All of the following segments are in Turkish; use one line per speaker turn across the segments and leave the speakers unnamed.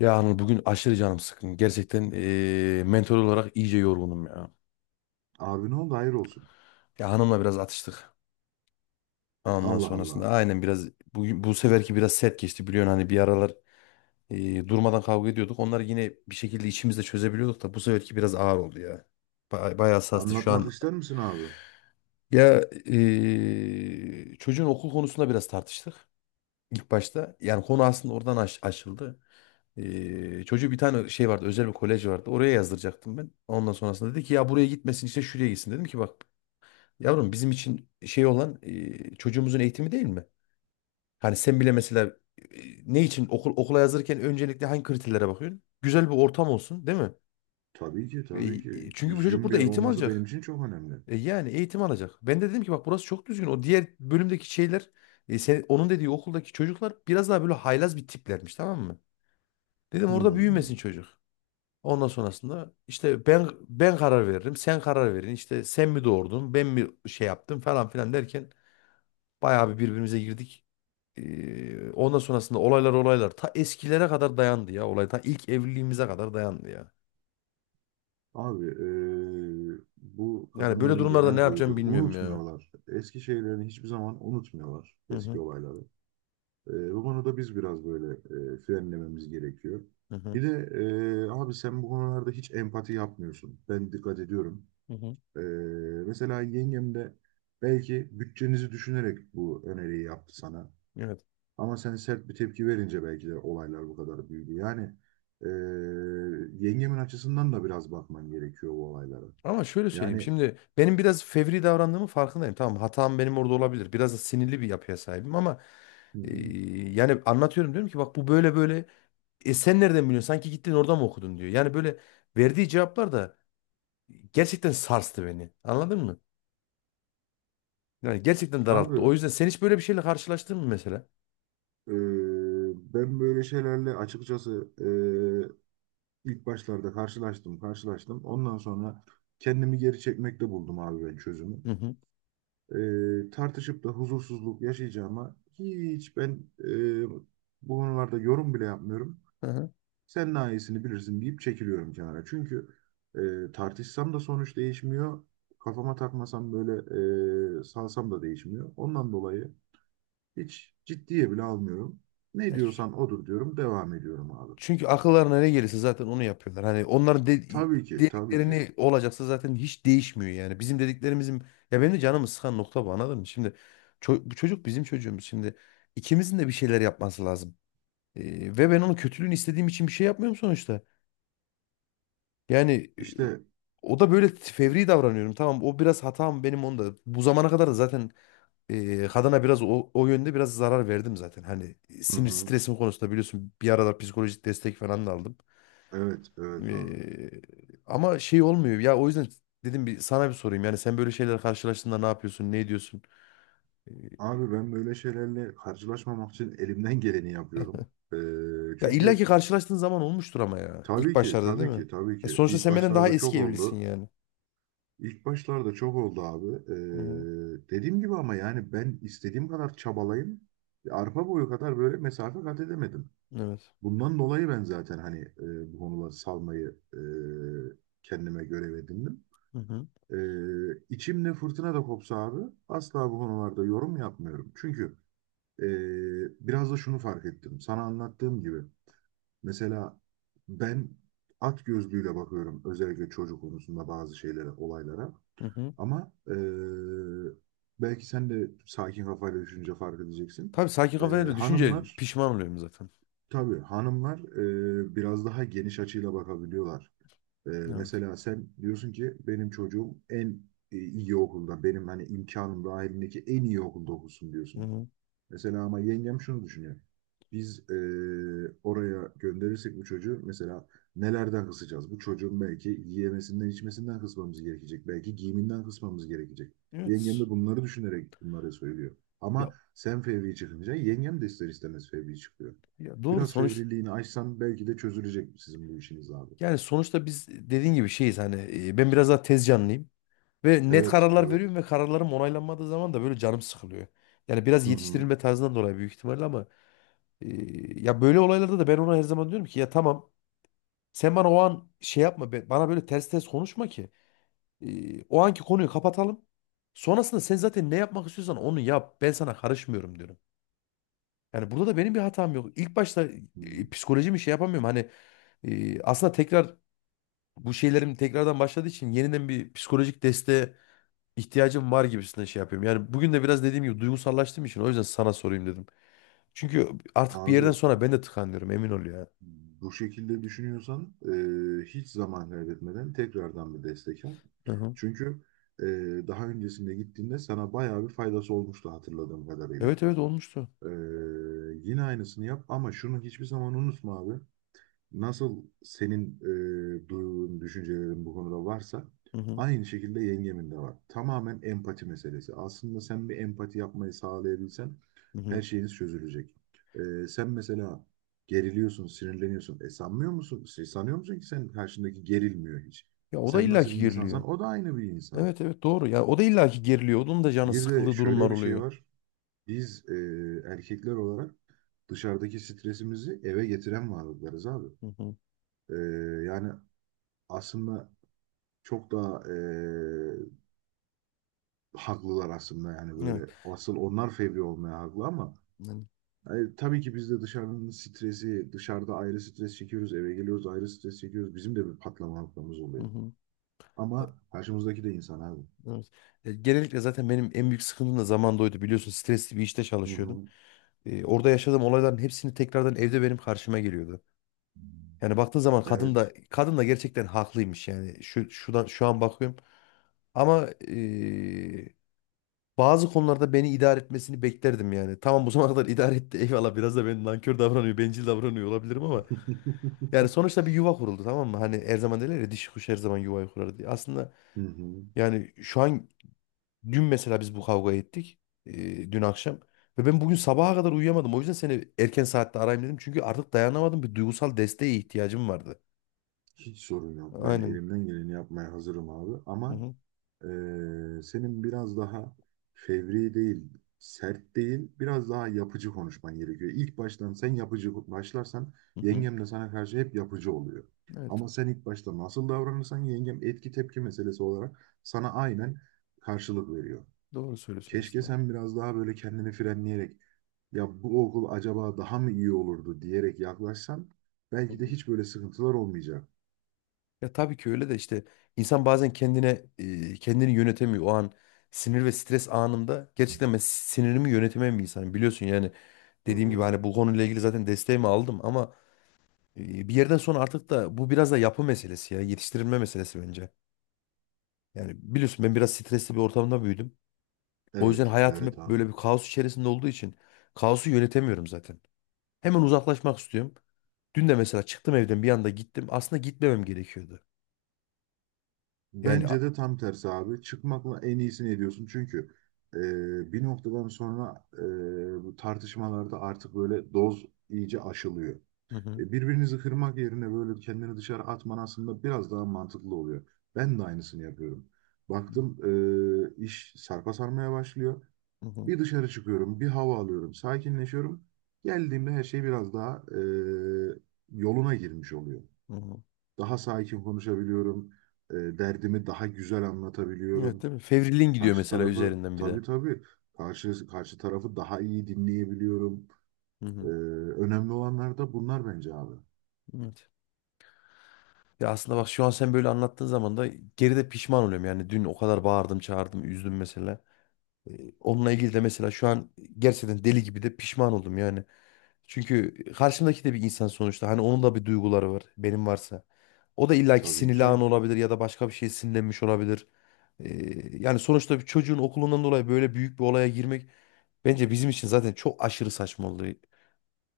Ya Anıl bugün aşırı canım sıkkın. Gerçekten mental olarak iyice yorgunum ya.
Abi ne oldu? Hayır olsun.
Ya hanımla biraz atıştık. Ondan
Allah
sonrasında
Allah.
aynen biraz bugün bu seferki biraz sert geçti biliyorsun hani bir aralar durmadan kavga ediyorduk. Onları yine bir şekilde içimizde çözebiliyorduk da bu seferki biraz ağır oldu ya. Bayağı hassastı şu
Anlatmak
an.
ister misin abi?
Ya çocuğun okul konusunda biraz tartıştık. İlk başta yani konu aslında oradan aşıldı. Çocuğu bir tane şey vardı özel bir kolej vardı oraya yazdıracaktım ben. Ondan sonrasında dedi ki ya buraya gitmesin işte şuraya gitsin. Dedim ki bak yavrum bizim için şey olan çocuğumuzun eğitimi değil mi? Hani sen bile mesela ne için okul okula yazırken öncelikle hangi kriterlere bakıyorsun? Güzel bir ortam olsun değil mi?
Tabii ki,
E,
tabii ki.
çünkü bu çocuk
Düzgün bir
burada
yer
eğitim
olması benim
alacak.
için çok önemli.
Yani eğitim alacak. Ben de dedim ki bak burası çok düzgün. O diğer bölümdeki şeyler sen, onun dediği okuldaki çocuklar biraz daha böyle haylaz bir tiplermiş, tamam mı? Dedim orada büyümesin
Hmm.
çocuk. Ondan sonrasında işte ben karar veririm, sen karar verin. İşte sen mi doğurdun, ben mi şey yaptım falan filan derken bayağı bir birbirimize girdik. Ondan sonrasında olaylar ta eskilere kadar dayandı ya, olay ta ilk evliliğimize kadar dayandı ya.
Abi, bu
Yani böyle
kadınların
durumlarda
genel
ne yapacağımı
huyudur.
bilmiyorum ya.
Unutmuyorlar. Eski şeylerini hiçbir zaman unutmuyorlar.
Hı
Eski
hı
olayları. Bu konuda biz biraz böyle frenlememiz gerekiyor.
hı hı.
Bir de abi sen bu konularda hiç empati yapmıyorsun. Ben dikkat ediyorum.
Hı hı.
Ee, mesela yengem de belki bütçenizi düşünerek bu öneriyi yaptı sana.
Evet.
Ama sen sert bir tepki verince belki de olaylar bu kadar büyüdü. Ee, yengemin açısından da biraz bakman gerekiyor bu olaylara.
Ama şöyle söyleyeyim.
Yani,
Şimdi benim biraz fevri davrandığımın farkındayım. Tamam, hatam benim orada olabilir. Biraz da sinirli bir yapıya sahibim ama
hı
e,
hı.
yani anlatıyorum, diyorum ki bak bu böyle böyle. E sen nereden biliyorsun? Sanki gittin orada mı okudun diyor. Yani böyle verdiği cevaplar da gerçekten sarstı beni. Anladın mı? Yani gerçekten
Abi
daralttı. O yüzden sen hiç böyle bir şeyle karşılaştın mı mesela?
ee, ben böyle şeylerle açıkçası ee, ilk başlarda karşılaştım. Ondan sonra kendimi geri çekmekte buldum abi ben çözümü.
Hı hı.
Tartışıp da huzursuzluk yaşayacağıma hiç ben e, bu konularda yorum bile yapmıyorum.
Hı hı.
Sen daha iyisini bilirsin deyip çekiliyorum kenara. Çünkü tartışsam da sonuç değişmiyor. Kafama takmasam böyle, salsam da değişmiyor. Ondan dolayı hiç ciddiye bile almıyorum. Ne
E,
diyorsan odur diyorum, devam ediyorum abi.
Çünkü akıllarına ne gelirse zaten onu yapıyorlar. Hani onların
Tabii ki, tabii ki.
dediklerini olacaksa zaten hiç değişmiyor yani. Bizim dediklerimizin ya benim de canımı sıkan nokta bu, anladın mı? Şimdi bu çocuk bizim çocuğumuz. Şimdi ikimizin de bir şeyler yapması lazım. Ve ben onun kötülüğünü istediğim için bir şey yapmıyorum sonuçta. Yani e,
İşte,
o da böyle fevri davranıyorum. Tamam, o biraz hatam benim onda. Bu zamana kadar da zaten kadına biraz o yönde biraz zarar verdim zaten. Hani
hı
sinir
hı,
stresim konusunda biliyorsun bir aralar psikolojik destek falan da aldım.
evet, evet abi.
Ee, Ama şey olmuyor. Ya o yüzden dedim bir sana bir sorayım. Yani sen böyle şeyler karşılaştığında ne yapıyorsun? Ne ediyorsun? Ee,
Abi, ben böyle şeylerle karşılaşmamak için elimden geleni yapıyorum.
Ya illa ki
Çünkü
karşılaştığın zaman olmuştur ama ya. İlk
tabii ki,
başlarda değil
tabii
mi?
ki, tabii
E
ki
sonuçta
ilk
sen benden daha
başlarda çok
eski evlisin
oldu.
yani.
İlk başlarda çok oldu abi.
Hı-hı.
Dediğim gibi ama yani ben istediğim kadar çabalayayım. Arpa boyu kadar böyle mesafe kat edemedim.
Evet.
Bundan dolayı ben zaten hani bu konuları salmayı kendime görev edindim.
Hı-hı.
İçimde fırtına da kopsa abi asla bu konularda yorum yapmıyorum. Çünkü Ee, biraz da şunu fark ettim. Sana anlattığım gibi mesela ben at gözlüğüyle bakıyorum özellikle çocuk konusunda bazı şeylere, olaylara.
Hı-hı.
Ama belki sen de sakin kafayla düşünce fark edeceksin.
Tabii sakin
Ee,
kafayla da düşünce
Hanımlar,
pişman oluyorum zaten.
tabii hanımlar, biraz daha geniş açıyla bakabiliyorlar.
Evet.
Mesela sen diyorsun ki benim çocuğum en iyi okulda, benim hani imkanım dahilindeki en iyi okulda okusun diyorsun.
Hı-hı.
Mesela ama yengem şunu düşünüyor. Biz oraya gönderirsek bu çocuğu mesela nelerden kısacağız? Bu çocuğun belki yiyemesinden, içmesinden kısmamız gerekecek. Belki giyiminden kısmamız gerekecek. Yengem
Evet.
de bunları düşünerek bunları söylüyor.
Ya,
Ama sen fevri çıkınca yengem de ister istemez fevri çıkıyor.
ya doğru
Biraz
sonuç.
fevriliğini aşsan belki de çözülecek sizin bu işiniz abi.
Yani sonuçta biz dediğin gibi şeyiz hani ben biraz daha tez canlıyım. Ve net
Evet,
kararlar
evet.
veriyorum ve kararlarım onaylanmadığı zaman da böyle canım sıkılıyor. Yani biraz
Hı hı.
yetiştirilme tarzından dolayı büyük ihtimalle ama e, ya böyle olaylarda da ben ona her zaman diyorum ki ya tamam, sen bana o an şey yapma, bana böyle ters ters konuşma ki o anki konuyu kapatalım. Sonrasında sen zaten ne yapmak istiyorsan onu yap. Ben sana karışmıyorum diyorum. Yani burada da benim bir hatam yok. İlk başta
Hı.
psikolojimi şey yapamıyorum. Hani aslında tekrar bu şeylerim tekrardan başladığı için yeniden bir psikolojik desteğe ihtiyacım var gibisine şey yapıyorum. Yani bugün de biraz dediğim gibi duygusallaştığım için o yüzden sana sorayım dedim. Çünkü artık bir yerden
Abi,
sonra ben de tıkanıyorum, emin ol ya.
bu şekilde düşünüyorsan, hiç zaman kaybetmeden tekrardan bir destek al.
Hı hı.
Çünkü e, daha öncesinde gittiğinde sana bayağı bir faydası olmuştu hatırladığım kadarıyla.
Evet evet, olmuştu.
E, yine aynısını yap ama şunu hiçbir zaman unutma abi, nasıl senin duyduğun düşüncelerin bu konuda varsa
Hı hı.
aynı şekilde yengemin de var. Tamamen empati meselesi. Aslında sen bir empati yapmayı sağlayabilsen
Hı hı.
her şeyiniz çözülecek. E, sen mesela geriliyorsun, sinirleniyorsun. E sanmıyor musun? Şey, sanıyor musun ki sen karşındaki gerilmiyor hiç?
Ya o da
Sen nasıl
illaki
bir
geriliyor.
insansan o da aynı bir insan.
Evet evet doğru. Ya o da illaki geriliyor. Onun da canı
Bir de
sıkıldığı
şöyle
durumlar
bir şey
oluyor.
var. Biz, erkekler olarak dışarıdaki stresimizi eve getiren varlıklarız abi.
Hı hı.
E, Yani aslında çok daha haklılar aslında yani
Evet.
böyle asıl onlar fevri olmaya haklı ama
Yani,
yani tabii ki biz de dışarının stresi dışarıda ayrı stres çekiyoruz eve geliyoruz ayrı stres çekiyoruz bizim de bir patlama noktamız
hı
oluyor
hı. E,
ama karşımızdaki de insan abi.
Evet. Genellikle zaten benim en büyük sıkıntım da zamanda oydu, biliyorsun stresli bir işte
Hı
çalışıyordum.
hı.
Orada yaşadığım olayların hepsini tekrardan evde benim karşıma geliyordu. Yani baktığın zaman kadın
Evet.
da kadın da gerçekten haklıymış yani şu şuradan şu an bakıyorum. Ama bazı konularda beni idare etmesini beklerdim yani. Tamam bu zamana kadar idare etti, eyvallah, biraz da ben nankör davranıyor, bencil davranıyor olabilirim ama yani sonuçta bir yuva kuruldu, tamam mı? Hani her zaman derler ya dişi kuş her zaman yuvayı kurar diye. Aslında
Hı hı.
yani şu an dün mesela biz bu kavga ettik dün akşam ve ben bugün sabaha kadar uyuyamadım. O yüzden seni erken saatte arayayım dedim çünkü artık dayanamadım, bir duygusal desteğe ihtiyacım vardı.
Hiç sorun yok. Ben
Aynen.
elimden geleni yapmaya hazırım abi.
Hı
Ama
hı.
Senin biraz daha fevri değil, sert değil, biraz daha yapıcı konuşman gerekiyor. İlk baştan sen yapıcı başlarsan
Hı hı.
yengem de sana karşı hep yapıcı oluyor.
Evet,
Ama sen ilk başta nasıl davranırsan yengem etki tepki meselesi olarak sana aynen karşılık veriyor.
doğru söylüyorsun
Keşke
aslında.
sen biraz daha böyle kendini frenleyerek ya bu okul acaba daha mı iyi olurdu diyerek yaklaşsan
Hı
belki de
hı.
hiç böyle sıkıntılar olmayacak.
Ya tabii ki öyle de işte insan bazen kendine kendini yönetemiyor. O an sinir ve stres anımda gerçekten ben sinirimi yönetemem bir insanım. Biliyorsun yani
Hı
dediğim gibi
hı.
hani bu konuyla ilgili zaten desteğimi aldım ama bir yerden sonra artık da bu biraz da yapı meselesi ya yetiştirilme meselesi bence. Yani biliyorsun ben biraz stresli bir ortamda büyüdüm. O yüzden
Evet,
hayatım
evet
hep
abi.
böyle bir kaos içerisinde olduğu için kaosu yönetemiyorum zaten. Hemen uzaklaşmak istiyorum. Dün de mesela çıktım evden bir anda gittim. Aslında gitmemem gerekiyordu. Yani
Bence de tam tersi abi. Çıkmakla en iyisini ediyorsun. Çünkü bir noktadan sonra bu tartışmalarda artık böyle doz iyice aşılıyor.
hı hı.
Birbirinizi kırmak yerine böyle kendini dışarı atman aslında biraz daha mantıklı oluyor. Ben de aynısını yapıyorum. Baktım, iş sarpa sarmaya başlıyor.
Hı hı.
Bir dışarı çıkıyorum, bir hava alıyorum, sakinleşiyorum. Geldiğimde her şey biraz daha yoluna girmiş oluyor.
Hı hı.
Daha sakin konuşabiliyorum. Derdimi daha güzel
Evet
anlatabiliyorum.
değil mi? Fevriliğin gidiyor
Karşı
mesela
tarafı,
üzerinden bir
tabii
de.
tabii, karşı tarafı daha iyi dinleyebiliyorum.
Hı
E,
hı.
Önemli olanlar da bunlar bence abi.
Evet. Ya aslında bak şu an sen böyle anlattığın zaman da geride pişman oluyorum. Yani dün o kadar bağırdım, çağırdım, üzdüm mesela. E, Onunla ilgili de mesela şu an gerçekten deli gibi de pişman oldum yani. Çünkü karşımdaki de bir insan sonuçta. Hani onun da bir duyguları var. Benim varsa. O da illaki
Tabii
sinirli an
ki
olabilir ya da başka bir şey sinirlenmiş olabilir. Yani sonuçta bir çocuğun okulundan dolayı böyle büyük bir olaya girmek bence bizim için zaten çok aşırı saçma oldu.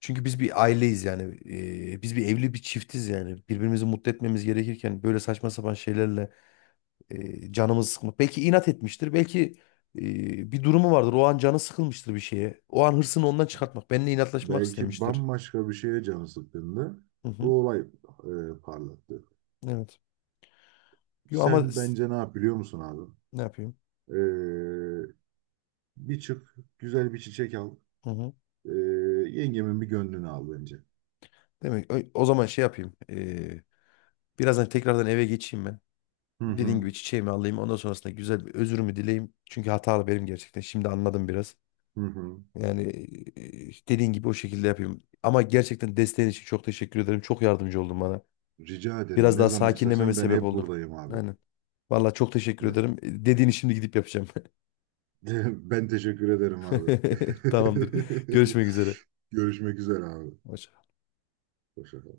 Çünkü biz bir aileyiz yani. Biz bir evli bir çiftiz yani. Birbirimizi mutlu etmemiz gerekirken böyle saçma sapan şeylerle canımız sıkmak. Belki inat etmiştir. Belki bir durumu vardır. O an canı sıkılmıştır bir şeye. O an hırsını ondan çıkartmak. Benimle inatlaşmak
belki
istemiştir.
bambaşka bir şeye canı sıkkındı.
Hı hı.
Bu olay parlattı.
Evet. Yo ama
Sen bence ne yap biliyor musun abi?
ne yapayım?
E, Bir çık güzel bir çiçek al.
Hı hı.
E, Yengemin bir gönlünü al bence.
Demek o zaman şey yapayım. Birazdan tekrardan eve geçeyim ben.
Hı
Dediğim
hı.
gibi çiçeğimi alayım. Ondan sonrasında güzel bir özürümü dileyim. Çünkü hatalı benim gerçekten. Şimdi anladım biraz.
Hı hı.
Yani dediğin gibi o şekilde yapayım. Ama gerçekten desteğin için çok teşekkür ederim. Çok yardımcı oldun bana.
Rica ederim.
Biraz
Ne
daha
zaman
sakinlememe
istersen ben
sebep
hep
oldun.
buradayım abi.
Aynen. Vallahi çok teşekkür
Ne-
ederim. Dediğini şimdi gidip yapacağım.
Ben teşekkür ederim abi.
Tamamdır. Görüşmek üzere.
Görüşmek üzere abi.
Hoşça
Hoşça kal.